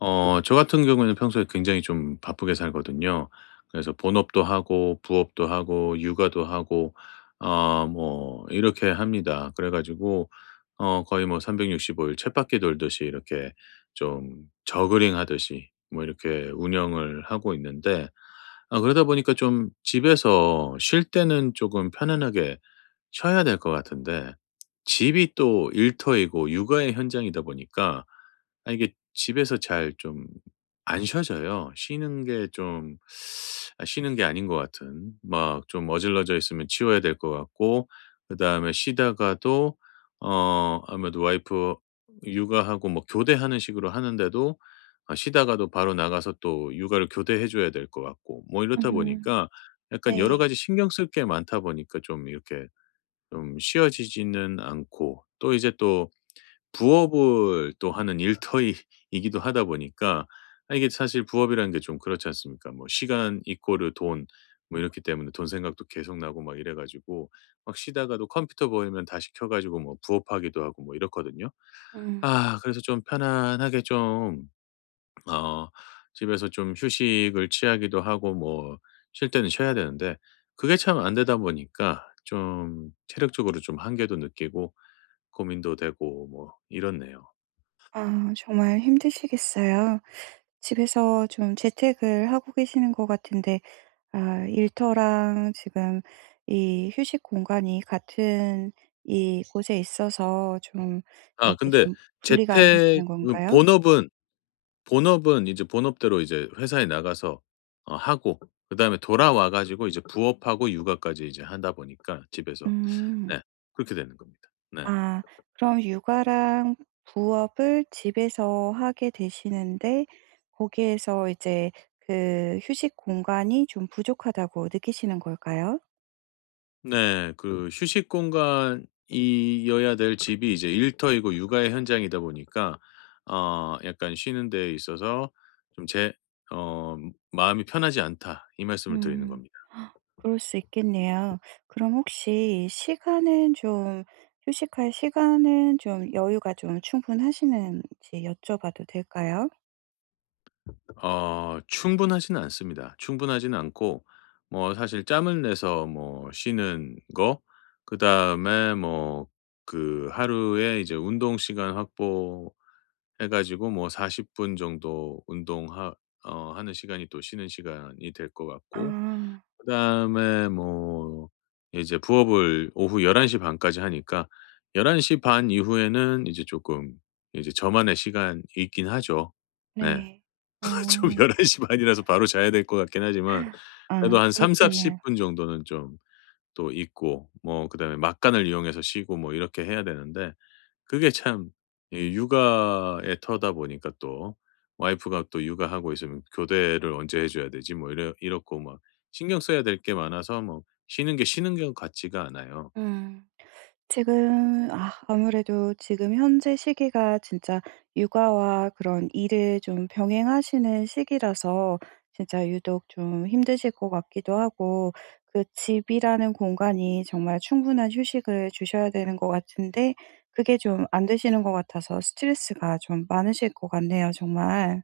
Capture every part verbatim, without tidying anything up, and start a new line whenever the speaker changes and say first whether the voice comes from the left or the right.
left: 어 저 같은 경우에는 평소에 굉장히 좀 바쁘게 살거든요. 그래서 본업도 하고 부업도 하고 육아도 하고 어 뭐 이렇게 합니다. 그래 가지고 어 거의 뭐 삼백육십오 일 쳇바퀴 돌듯이 이렇게 좀 저그링 하듯이 뭐 이렇게 운영을 하고 있는데, 아 그러다 보니까 좀 집에서 쉴 때는 조금 편안하게 쉬어야 될 것 같은데, 집이 또 일터이고 육아의 현장이다 보니까 아 이게 집에서 잘 좀 안 쉬어져요. 쉬는 게 좀 아 쉬는 게 아닌 것 같은, 막 좀 어질러져 있으면 치워야 될 것 같고, 그다음에 쉬다가도 어 아무래도 와이프 육아하고 뭐 교대하는 식으로 하는데도 아 쉬다가도 바로 나가서 또 육아를 교대해 줘야 될 것 같고 뭐 이렇다
right: 음.
left: 보니까 약간 여러
right: 네.
left: 가지 신경 쓸 게 많다 보니까 좀 이렇게 좀 쉬어지지는 않고, 또 이제 또 부업을 또 하는 일터이기도 하다 보니까 아 이게 사실 부업이라는 게 좀 그렇지 않습니까? 뭐 시간 이꼬르 돈 뭐 이렇기 때문에 돈 생각도 계속 나고 막 이래 가지고, 막 쉬다가도 컴퓨터 보이면 다시 켜 가지고 뭐 부업하기도 하고 뭐 이렇거든요.
right: 음.
left: 아 그래서 좀 편안하게 좀 어 집에서 좀 휴식을 취하기도 하고, 뭐 쉴 때는 쉬어야 되는데 그게 참 안 되다 보니까 좀 체력적으로 좀 한계도 느끼고 고민도 되고 뭐 이렇네요.
right: 아, 정말 힘드시겠어요. 집에서 좀 재택을 하고 계시는 것 같은데 아 일터랑 지금 이 휴식 공간이 같은 이곳에 있어서 좀
left: 아
right: 이렇게
left: 근데
right: 좀 분리가 안
left: 재택
right: 되시는
left: 음,
right: 건가요?
left: 본업은 본업은 이제 본업대로 이제 회사에 나가서 어 하고, 그다음에 돌아와 가지고 이제 부업하고 육아까지 이제 하다 보니까 집에서
right: 음.
left: 네, 그렇게 되는 겁니다. 네.
right: 아, 그럼 육아랑 부업을 집에서 하게 되시는데 거기에서 이제 그 휴식 공간이 좀 부족하다고 느끼시는 걸까요?
left: 네. 그 휴식 공간이어야 될 집이 이제 일터이고 육아의 현장이다 보니까 어 약간 쉬는 데 있어서 좀 제 어 '마음이 편하지 않다.' 이 말씀을 드리는
right: 음.
left: 겁니다.
right: 그럴 수 있겠네요. 그럼 혹시 시간은 좀, 휴식할 시간은 좀 여유가 좀 충분하시는지 여쭤봐도 될까요?
left: 어 충분하진 않습니다. 충분하진 않고, 뭐 사실 짬을 내서 뭐 쉬는 거 그다음에 뭐 그 하루에 이제 운동 시간 확보해 가지고 뭐 사십 분 정도 운동하 어 하는 시간이 또 쉬는 시간이 될 것 같고,
right: 아.
left: 그다음에 뭐 이제 부업을 오후 열한 시 반 까지 하니까 열한 시 반 이후에는 이제 조금 이제 저만의 시간이 있긴 하죠. 네.
right: 네.
left: 좀
right: 음.
left: 열한 시 반이라서 바로 자야 될 것 같긴 하지만 그래도
right: 아,
left: 한삼십 사십 0
right: 그렇겠네요.
left: 분 정도는 좀 또 있고, 뭐 그다음에 막간을 이용해서 쉬고 뭐 이렇게 해야 되는데 그게 참, 이 육아의 터다 보니까 또 와이프가 또 육아하고 있으면 교대를 언제 해 줘야 되지 뭐 이래 이렇고 막 신경 써야 될 게 많아서 뭐 쉬는 게 쉬는 것 같지가 않아요.
right: 음. 지금 아, 아무래도 지금 현재 시기가 진짜 육아와 그런 일을 좀 병행하시는 시기라서 진짜 유독 좀 힘드실 것 같기도 하고, 그 집이라는 공간이 정말 충분한 휴식을 주셔야 되는 것 같은데 그게 좀 안 되시는 것 같아서 스트레스가 좀 많으실 것 같네요 정말.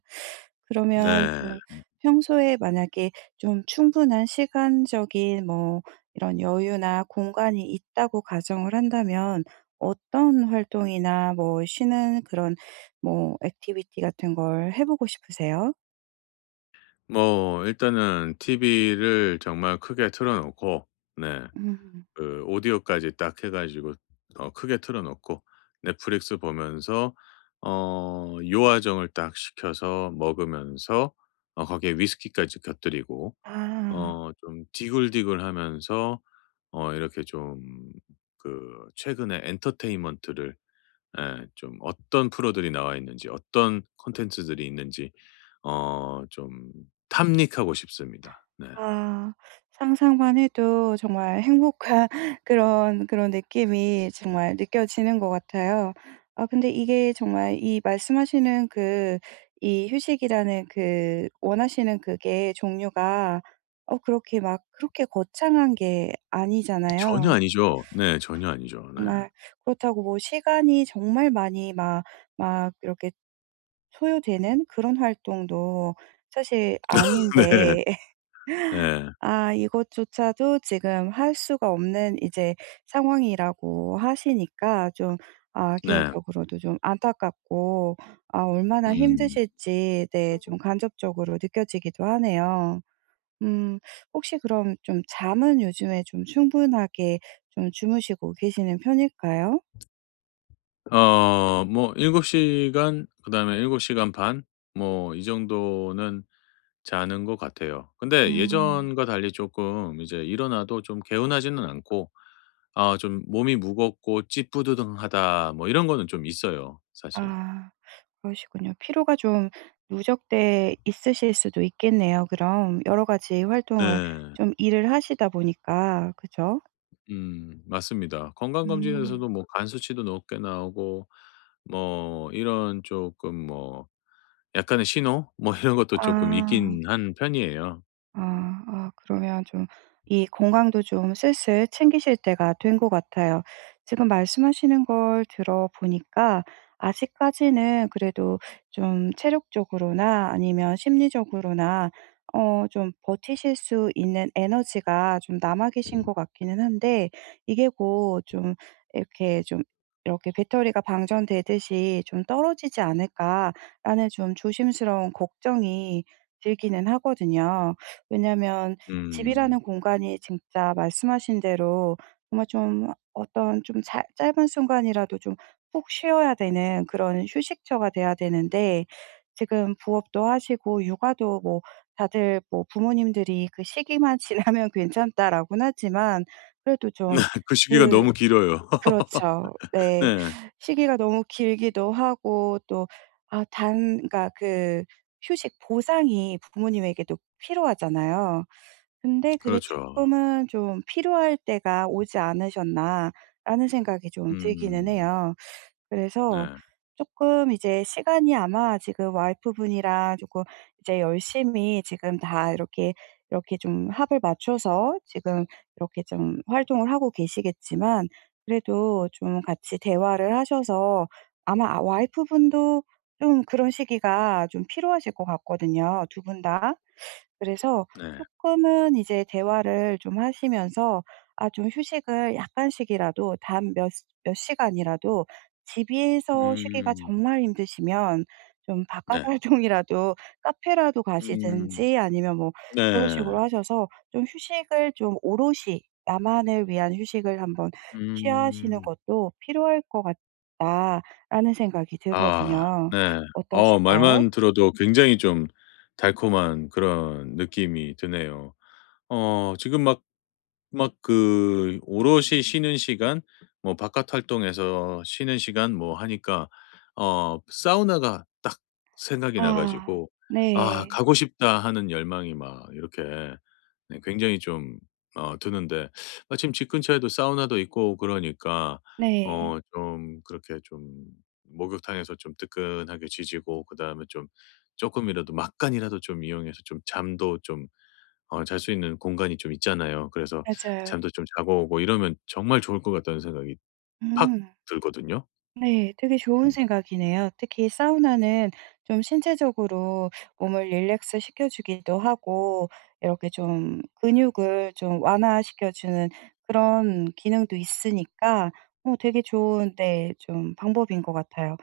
right: 그러면
left: 네.
right: 좀, 평소에 만약에 좀 충분한 시간적인 뭐 이런 여유나 공간이 있다고 가정을 한다면 어떤 활동이나 뭐 쉬는 그런 뭐 액티비티 같은 걸 해 보고 싶으세요?
left: 뭐 일단은 티비를 정말 크게 틀어 놓고, 네,
right: 음.
left: 그 오디오까지 딱 해 가지고 어 크게 틀어 놓고 넷플릭스 보면서 어 요아정을 딱 시켜서 먹으면서 어 거기에 위스키까지 곁들이고
right: 아.
left: 어 좀 디굴디굴하면서 어 이렇게 좀, 그 최근에 엔터테인먼트를, 예, 좀 어떤 프로들이 나와 있는지 어떤 콘텐츠들이 있는지 어 좀 탐닉하고 싶습니다. 네.
right: 아. 상상만 해도 정말 행복한 그런, 그런 느낌이 정말 느껴지는 것 같아요. 아 근데 이게 정말 이 말씀하시는 그 이 휴식이라는 그 원하시는 그게 종류가 어, 그렇게 막 그렇게 거창한 게
left: 전혀
right: 아니잖아요.
left: 아니죠. 네. 전혀 아니죠. 네.
right: 정말 그렇다고 뭐 시간이 정말 많이 막 막 이렇게 소요되는 그런 활동도 사실
left: 네.
right: 아닌데
left: 네.
right: 아 이것조차도 지금 할 수가 없는 이제 상황이라고 하시니까 좀 아
left: 네.
right: 개인적으로도 좀 안타깝고 아 얼마나
left: 음.
right: 힘드실지 네 좀 간접적으로 느껴지기도 하네요. 음, 혹시 그럼 좀 잠은 요즘에 좀 충분하게 좀 주무시고 계시는 편일까요?
left: 어 뭐 일곱 시간, 그다음에 일곱 시간 반 뭐 이 정도는 자는 것 같아요. 근데
right: 음.
left: 예전과 달리 조금 이제 일어나도 좀 개운하지는 않고, 아 좀 몸이 무겁고 찌뿌드둥하다 뭐 이런 거는 좀 있어요, 사실.
right: 아. 그러시군요. 피로가 좀 누적돼 있으실 수도 있겠네요 그럼. 여러 가지 활동을
left: 네.
right: 좀 일을 하시다 보니까. 그죠?
left: 음 맞습니다.
right: 음.
left: 건강검진에서도 뭐 간 수치도 높게 나오고 뭐 이런 조금 뭐 약간의 신호 뭐 이런 것도 조금
right: 아.
left: 있긴 한 편이에요.
right: 아. 아 그러면 좀 이 건강도 좀 슬슬 챙기실 때가 된 것 같아요. 지금 말씀하시는 걸 들어 보니까 아직까지는 그래도 좀 체력적으로나 아니면 심리적으로나 어 좀 버티실 수 있는 에너지가 좀 남아 계신 것 같기는 한데 이게 곧 좀 이렇게 좀 이렇게 '배터리가 방전되듯이 좀 떨어지지 않을까.'라는 좀 조심스러운 걱정이 들기는 하거든요. 왜냐면
left: 음.
right: 집이라는 공간이 진짜 말씀하신 대로 정말 좀 어떤 좀 자- 짧은 순간이라도 좀 푹 쉬어야 되는 그런 휴식처가 돼야 되는데 지금 부업도 하시고 육아도 뭐 다들 뭐 부모님들이 "그 시기만 지나면 괜찮다."라고는 하지만 그래도 좀,
left: 그 시기가
right: 그
left: 너무 길어요.
right: 그렇죠. 네.
left: 네.
right: 시기가 너무 길기도 하고 또 아 단 그러니까 그 휴식 보상이 부모님에게도 필요하잖아요. 근데 그게 조
left: 그렇죠.
right: 금은 좀 '필요할 때가 오지 않으셨나.'라는 생각이 좀 들기는
left: 음.
right: 해요. 그래서
left: 네.
right: 조금 이제 시간이 아마 지금 와이프분이랑 조금 이제 열심히 지금 다 이렇게, 이렇게 좀 합을 맞춰서 지금 이렇게 좀 활동을 하고 계시겠지만 그래도 좀 같이 대화를 하셔서 아마 아 와이프분도 좀 그런 시기가 좀 필요하실 것 같거든요, 두 분 다. 그래서
left: 네.
right: 조금은 이제 대화를 좀 하시면서 아 좀 휴식을 약간씩이라도 단 몇 시 몇 시간이라도 집에서 쉬기가
left: 음.
right: 정말 힘드시면 좀 바깥
left: 네.
right: 활동이라도 카페라도
left: 음.
right: 가시든지 아니면 뭐 그런
left: 네.
right: 식으로 하셔서 좀 휴식을 좀 오롯이 나만을 위한 휴식을 한번 취하시는
left: 음.
right: 것도 필요할 것 같다.'라는 생각이
left: 아,
right: 들거든요.
left: 네. 어
right: 어떠실까요?
left: 말만 들어도 굉장히 좀 달콤한 그런 느낌이 드네요. 어 지금 막 막 그 오롯이 쉬는 시간, 뭐 바깥 활동에서 쉬는 시간 뭐 하니까 어 사우나가 딱 생각이 나
right: 아.
left: 가지고 '아,
right: 네.
left: 가고 싶다.' 하는 열망이 막 이렇게 네 굉장히 좀 어 드는데, 마침 집 근처에도 사우나도 있고 그러니까
right: 네.
left: 어 좀 그렇게 좀 목욕탕에서 좀 뜨끈하게 지지고, 그다음에 좀 조금이라도 막간이라도 좀 이용해서 좀 잠도 좀 어 잘 수 있는 공간이 좀 있잖아요. 그래서
right: 맞아요.
left: 잠도 좀 자고 오고 이러면 정말 좋을 것 같다는 생각이 팍
right: 음.
left: 들거든요.
right: 네. 되게 좋은
left: 음.
right: 생각이네요. 특히 사우나는 좀 신체적으로 몸을 릴렉스 시켜주기도 하고 이렇게 좀 근육을 좀 완화시켜 주는 그런 기능도 있으니까 어 되게 좋은 데 좀 방법인 것 같아요.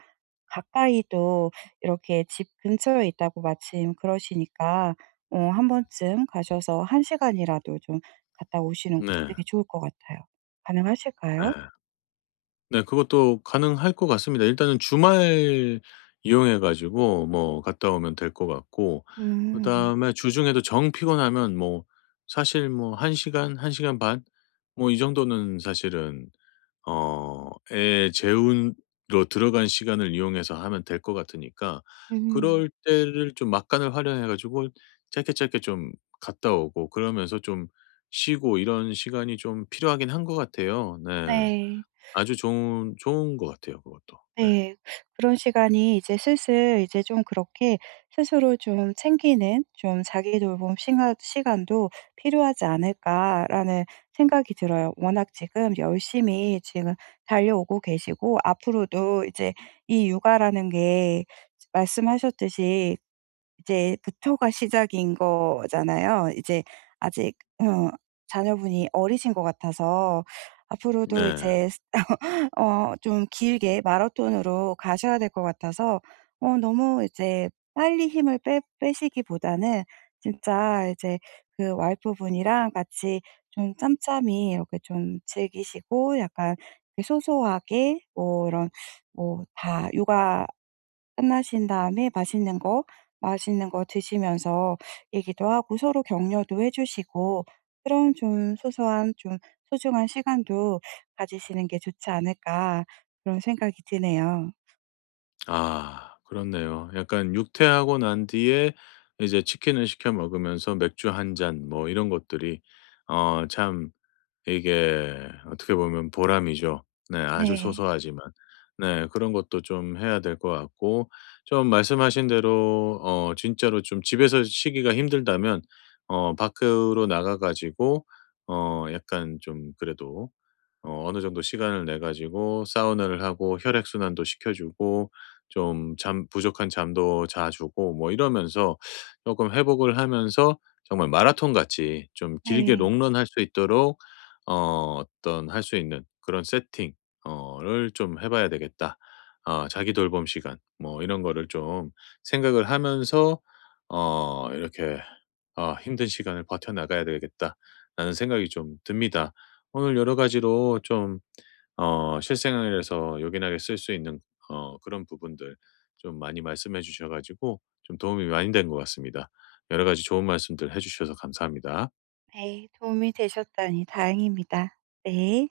right: 가까이도 이렇게 집 근처에 있다고 마침 그러시니까 어 한 번쯤 가셔서 한 시간이라도 좀 갔다 오시는 거
left: 네.
right: 되게 좋을 것 같아요.
left: 네.
right: 가능하실까요?
left: 네, 그것도 가능할 것 같습니다. 일단은 주말 이용해 가지고 뭐 갔다 오면 될 것 같고,
right: 음.
left: 그다음에 주중에도 정 피곤하면 뭐 사실 뭐 한 시간, 한 시간 반 뭐 이 정도는 사실은 어 애 재운으로 들어간 시간을 이용해서 하면 될 것 같으니까
right: 음.
left: 그럴 때를 좀 막간을 활용해 가지고 짧게 짧게 좀 갔다 오고 그러면서 좀 쉬고, 이런 시간이 좀 필요하긴 한 것 같아요. 네.
right: 네.
left: 아주 좋은 좋은 것 같아요, 그것도. 네.
right: 네. 그런 시간이 이제 슬슬 이제 좀 그렇게 스스로 좀 챙기는 좀 자기 돌봄 시가- 시간도 필요하지 않을까라는 생각이 들어요. 워낙 지금 열심히 지금 달려오고 계시고 앞으로도 이제 이 육아라는 게 말씀하셨듯이 이제 부터가 시작인 거잖아요. 이제 아직 어 자녀분이 어리신 것 같아서 앞으로도
left: 네. 네.
right: 이제 어 좀 길게 마라톤으로 가셔야 될 것 같아서 어 너무 이제 빨리 힘을 빼 빼시기보다는 진짜 이제 그 와이프분이랑 같이 좀 짬짬이 이렇게 좀 즐기시고 약간 이렇게 소소하게 뭐 이런 뭐 다 육아 끝나신 다음에 맛있는 거 맛있는 거 드시면서 얘기도 하고 서로 격려도 해 주시고 그런 좀 소소한 좀 소중한 시간도 가지시는 게 좋지 않을까 그런 생각이 드네요.
left: 아 그렇네요. 약간 육퇴하고 난 뒤에 이제 치킨을 시켜 먹으면서 맥주 한 잔 뭐 이런 것들이, 어참 이게 어떻게 보면 보람이죠. 네 아주
right: 네.
left: 소소하지만. 네 그런 것도 좀 해야 될 것 같고, 좀 말씀하신 대로 어 진짜로 좀 집에서 쉬기가 힘들다면 어 밖으로 나가 가지고 어 약간 좀 그래도 어 어느 정도 시간을 내 가지고 사우나를 하고 혈액 순환도 시켜 주고 좀 잠 부족한 잠도 자 주고 뭐 이러면서 조금 회복을 하면서 정말 마라톤 같이 좀 길게
right: 네.
left: 롱런 할 수 있도록 어 어떤 할 수 있는 그런 세팅 어를 좀 해 봐야 되겠다. 어 자기 돌봄 시간 뭐 이런 거를 좀 생각을 하면서 어 이렇게 '아, 힘든 시간을 버텨나가야 되겠다.'라는 생각이 좀 듭니다. 오늘 여러 가지로 좀 어 실생활에서 요긴하게 쓸 수 있는 어 그런 부분들 좀 많이 말씀해 주셔 가지고 좀 도움이 많이 된 것 같습니다. 여러 가지 좋은 말씀들 해 주셔서 감사합니다.
right: 네. 도움이 되셨다니 다행입니다. 네.